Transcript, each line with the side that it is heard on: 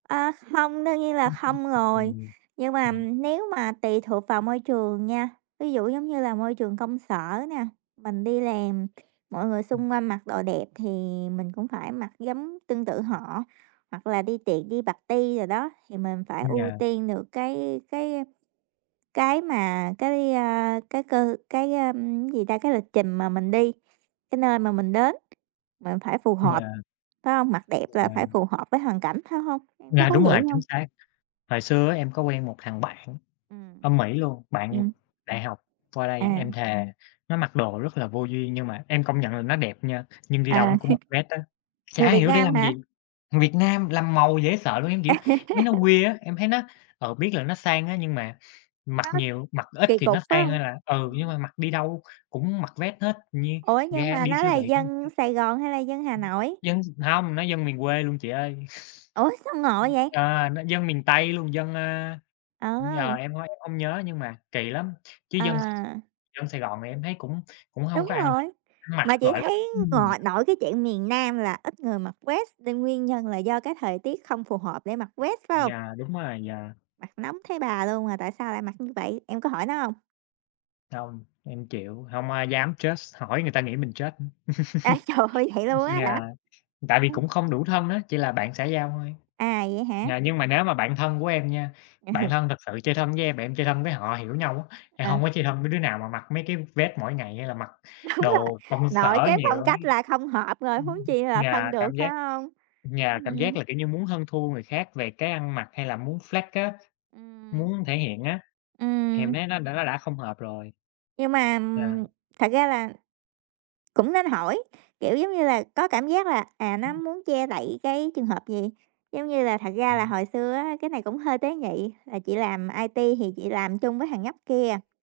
right: À, không, đương nhiên là
left: [unintelligible]
right: không rồi.
left: Ừm,
right: Nhưng mà
left: ừm.
right: nếu mà tùy thuộc vào môi trường nha, ví dụ giống như là môi trường công sở nè, mình đi làm kh mọi người
left: Ừm.
right: xung quanh mặc đồ đẹp thì mình cũng phải mặc giống tương tự họ. Hoặc là đi tiệc, đi party đồ đó thì mình phải ưu
left: Dạ.
right: tiên được cái cái cái mà cái, a, cái cơ cái, ơm, cái gì ta, cái lịch trình mà mình đi, cái nơi mà mình đến mình phải phù hợp,
left: Dạ.
right: phải hông? Mặc đẹp là phải
left: Dạ.
right: phù hợp với hoàn cảnh, phải hông? Em có
left: Dạ,
right: thấy
left: đúng
right: vậy
left: rồi, chính
right: hông?
left: xác. Hồi xưa á em có quen một thằng bạn
right: Ừm.
left: ở Mỹ luôn, bạn
right: Ừm.
left: đại học qua đây,
right: À.
left: em thề nó mặc đồ rất là vô duyên nhưng mà em công nhận là nó đẹp nha. Nhưng đi đâu
right: À.
left: nó cũng mặc vest á,
right: Người
left: chả
right: Việt
left: hiểu để
right: Nam
left: làm
right: hả?
left: gì, thằng Việt Nam làm màu dễ sợ luôn, em, kiểu, mấy nó weird á, em thấy nó ừ, biết là nó sang á nhưng mà mặc
right: Nó
left: nhiều mặc ít
right: kỳ
left: thì nó
right: cục, phải
left: sang
right: hông?
left: hơn là ừ, nhưng
right: Ừm.
left: mà mặc đi đâu cũng mặc vest hết như
right: Ủa, nhưng
left: ra
right: mà
left: đi
right: nó
left: siêu
right: là
left: thị cũng mặc
right: dân
left: vest.
right: Sài Gòn hay là dân Hà
left: Ừm.
right: Nội?
left: Dân hông, nó dân miền quê luôn chị ơi.
right: Ủa, sao ngộ
left: Ừm,
right: vậy?
left: ờ, nó dân miền Tây luôn, dân, à giờ
right: Ừ.
left: em h em hông nhớ nhưng mà kỳ lắm, chứ dân
right: À.
left: dân Sài Gòn thì em thấy cũng cũng hông
right: Đúng
left: có ăn
right: rồi,
left: ăn mặc,
right: mà chị
left: gọi là
right: thấy
left: ừm.
right: gội nội cái chuyện miền Nam là ít người mặc vest, nên nguyên nhân là do cái thời tiết không phù hợp để mặc vest, phải hông?
left: Dạ, đúng rồi. Dạ.
right: Mặc nóng thấy bà luôn mà tại sao lại mặc như vậy, em có hỏi nó hông?
left: Hông, em chịu, hông ai dám judge, hỏi người ta nghĩ mình judge.
right: A, trời ơi vậy luôn á
left: Dạ,
right: hả?
left: tại vì
right: Ưm.
left: cũng không đủ thân á, chỉ là bạn xã giao thôi.
right: À, vậy hả?
left: Dạ, nhưng mà nếu mà bạn thân của em nha,
right: Ừ.
left: bạn thân thực sự chơi thân với em, và em chơi thân với họ hiểu nhau á, em hông
right: À.
left: có chơi thân với đứa nào mà mặc mấy cái vest mỗi ngày hay là mặc
right: Đúng rồi,
left: đồ công
right: nội
left: sở
right: cái
left: nhiều
right: phong
left: á.
right: cách là không hợp rồi,
left: Ừm.
right: huống chi là
left: Dạ,
right: thân được
left: cảm giác
right: phải hông?
left: dạ, cảm giác
right: Ừm.
left: là, kiểu như, muốn hơn thua người khác về cái ăn mặc hay là muốn flex á,
right: Ừm.
left: muốn thể hiện á, thì em
right: Ừm.
left: thấy nó đã nó đã không hợp rồi.
right: Nhưng mà
left: Yeah.
right: thật ra là cũng nên hỏi, kiểu, giống như là, có cảm giác là, à, nó
left: Ừm.
right: muốn che đậy cái trường hợp gì. Giống như là thật ra là
left: Ừm.
right: hồi xưa á cái này cũng hơi tế nhị, là chị làm IT thì chị làm chung với thằng nhóc kia.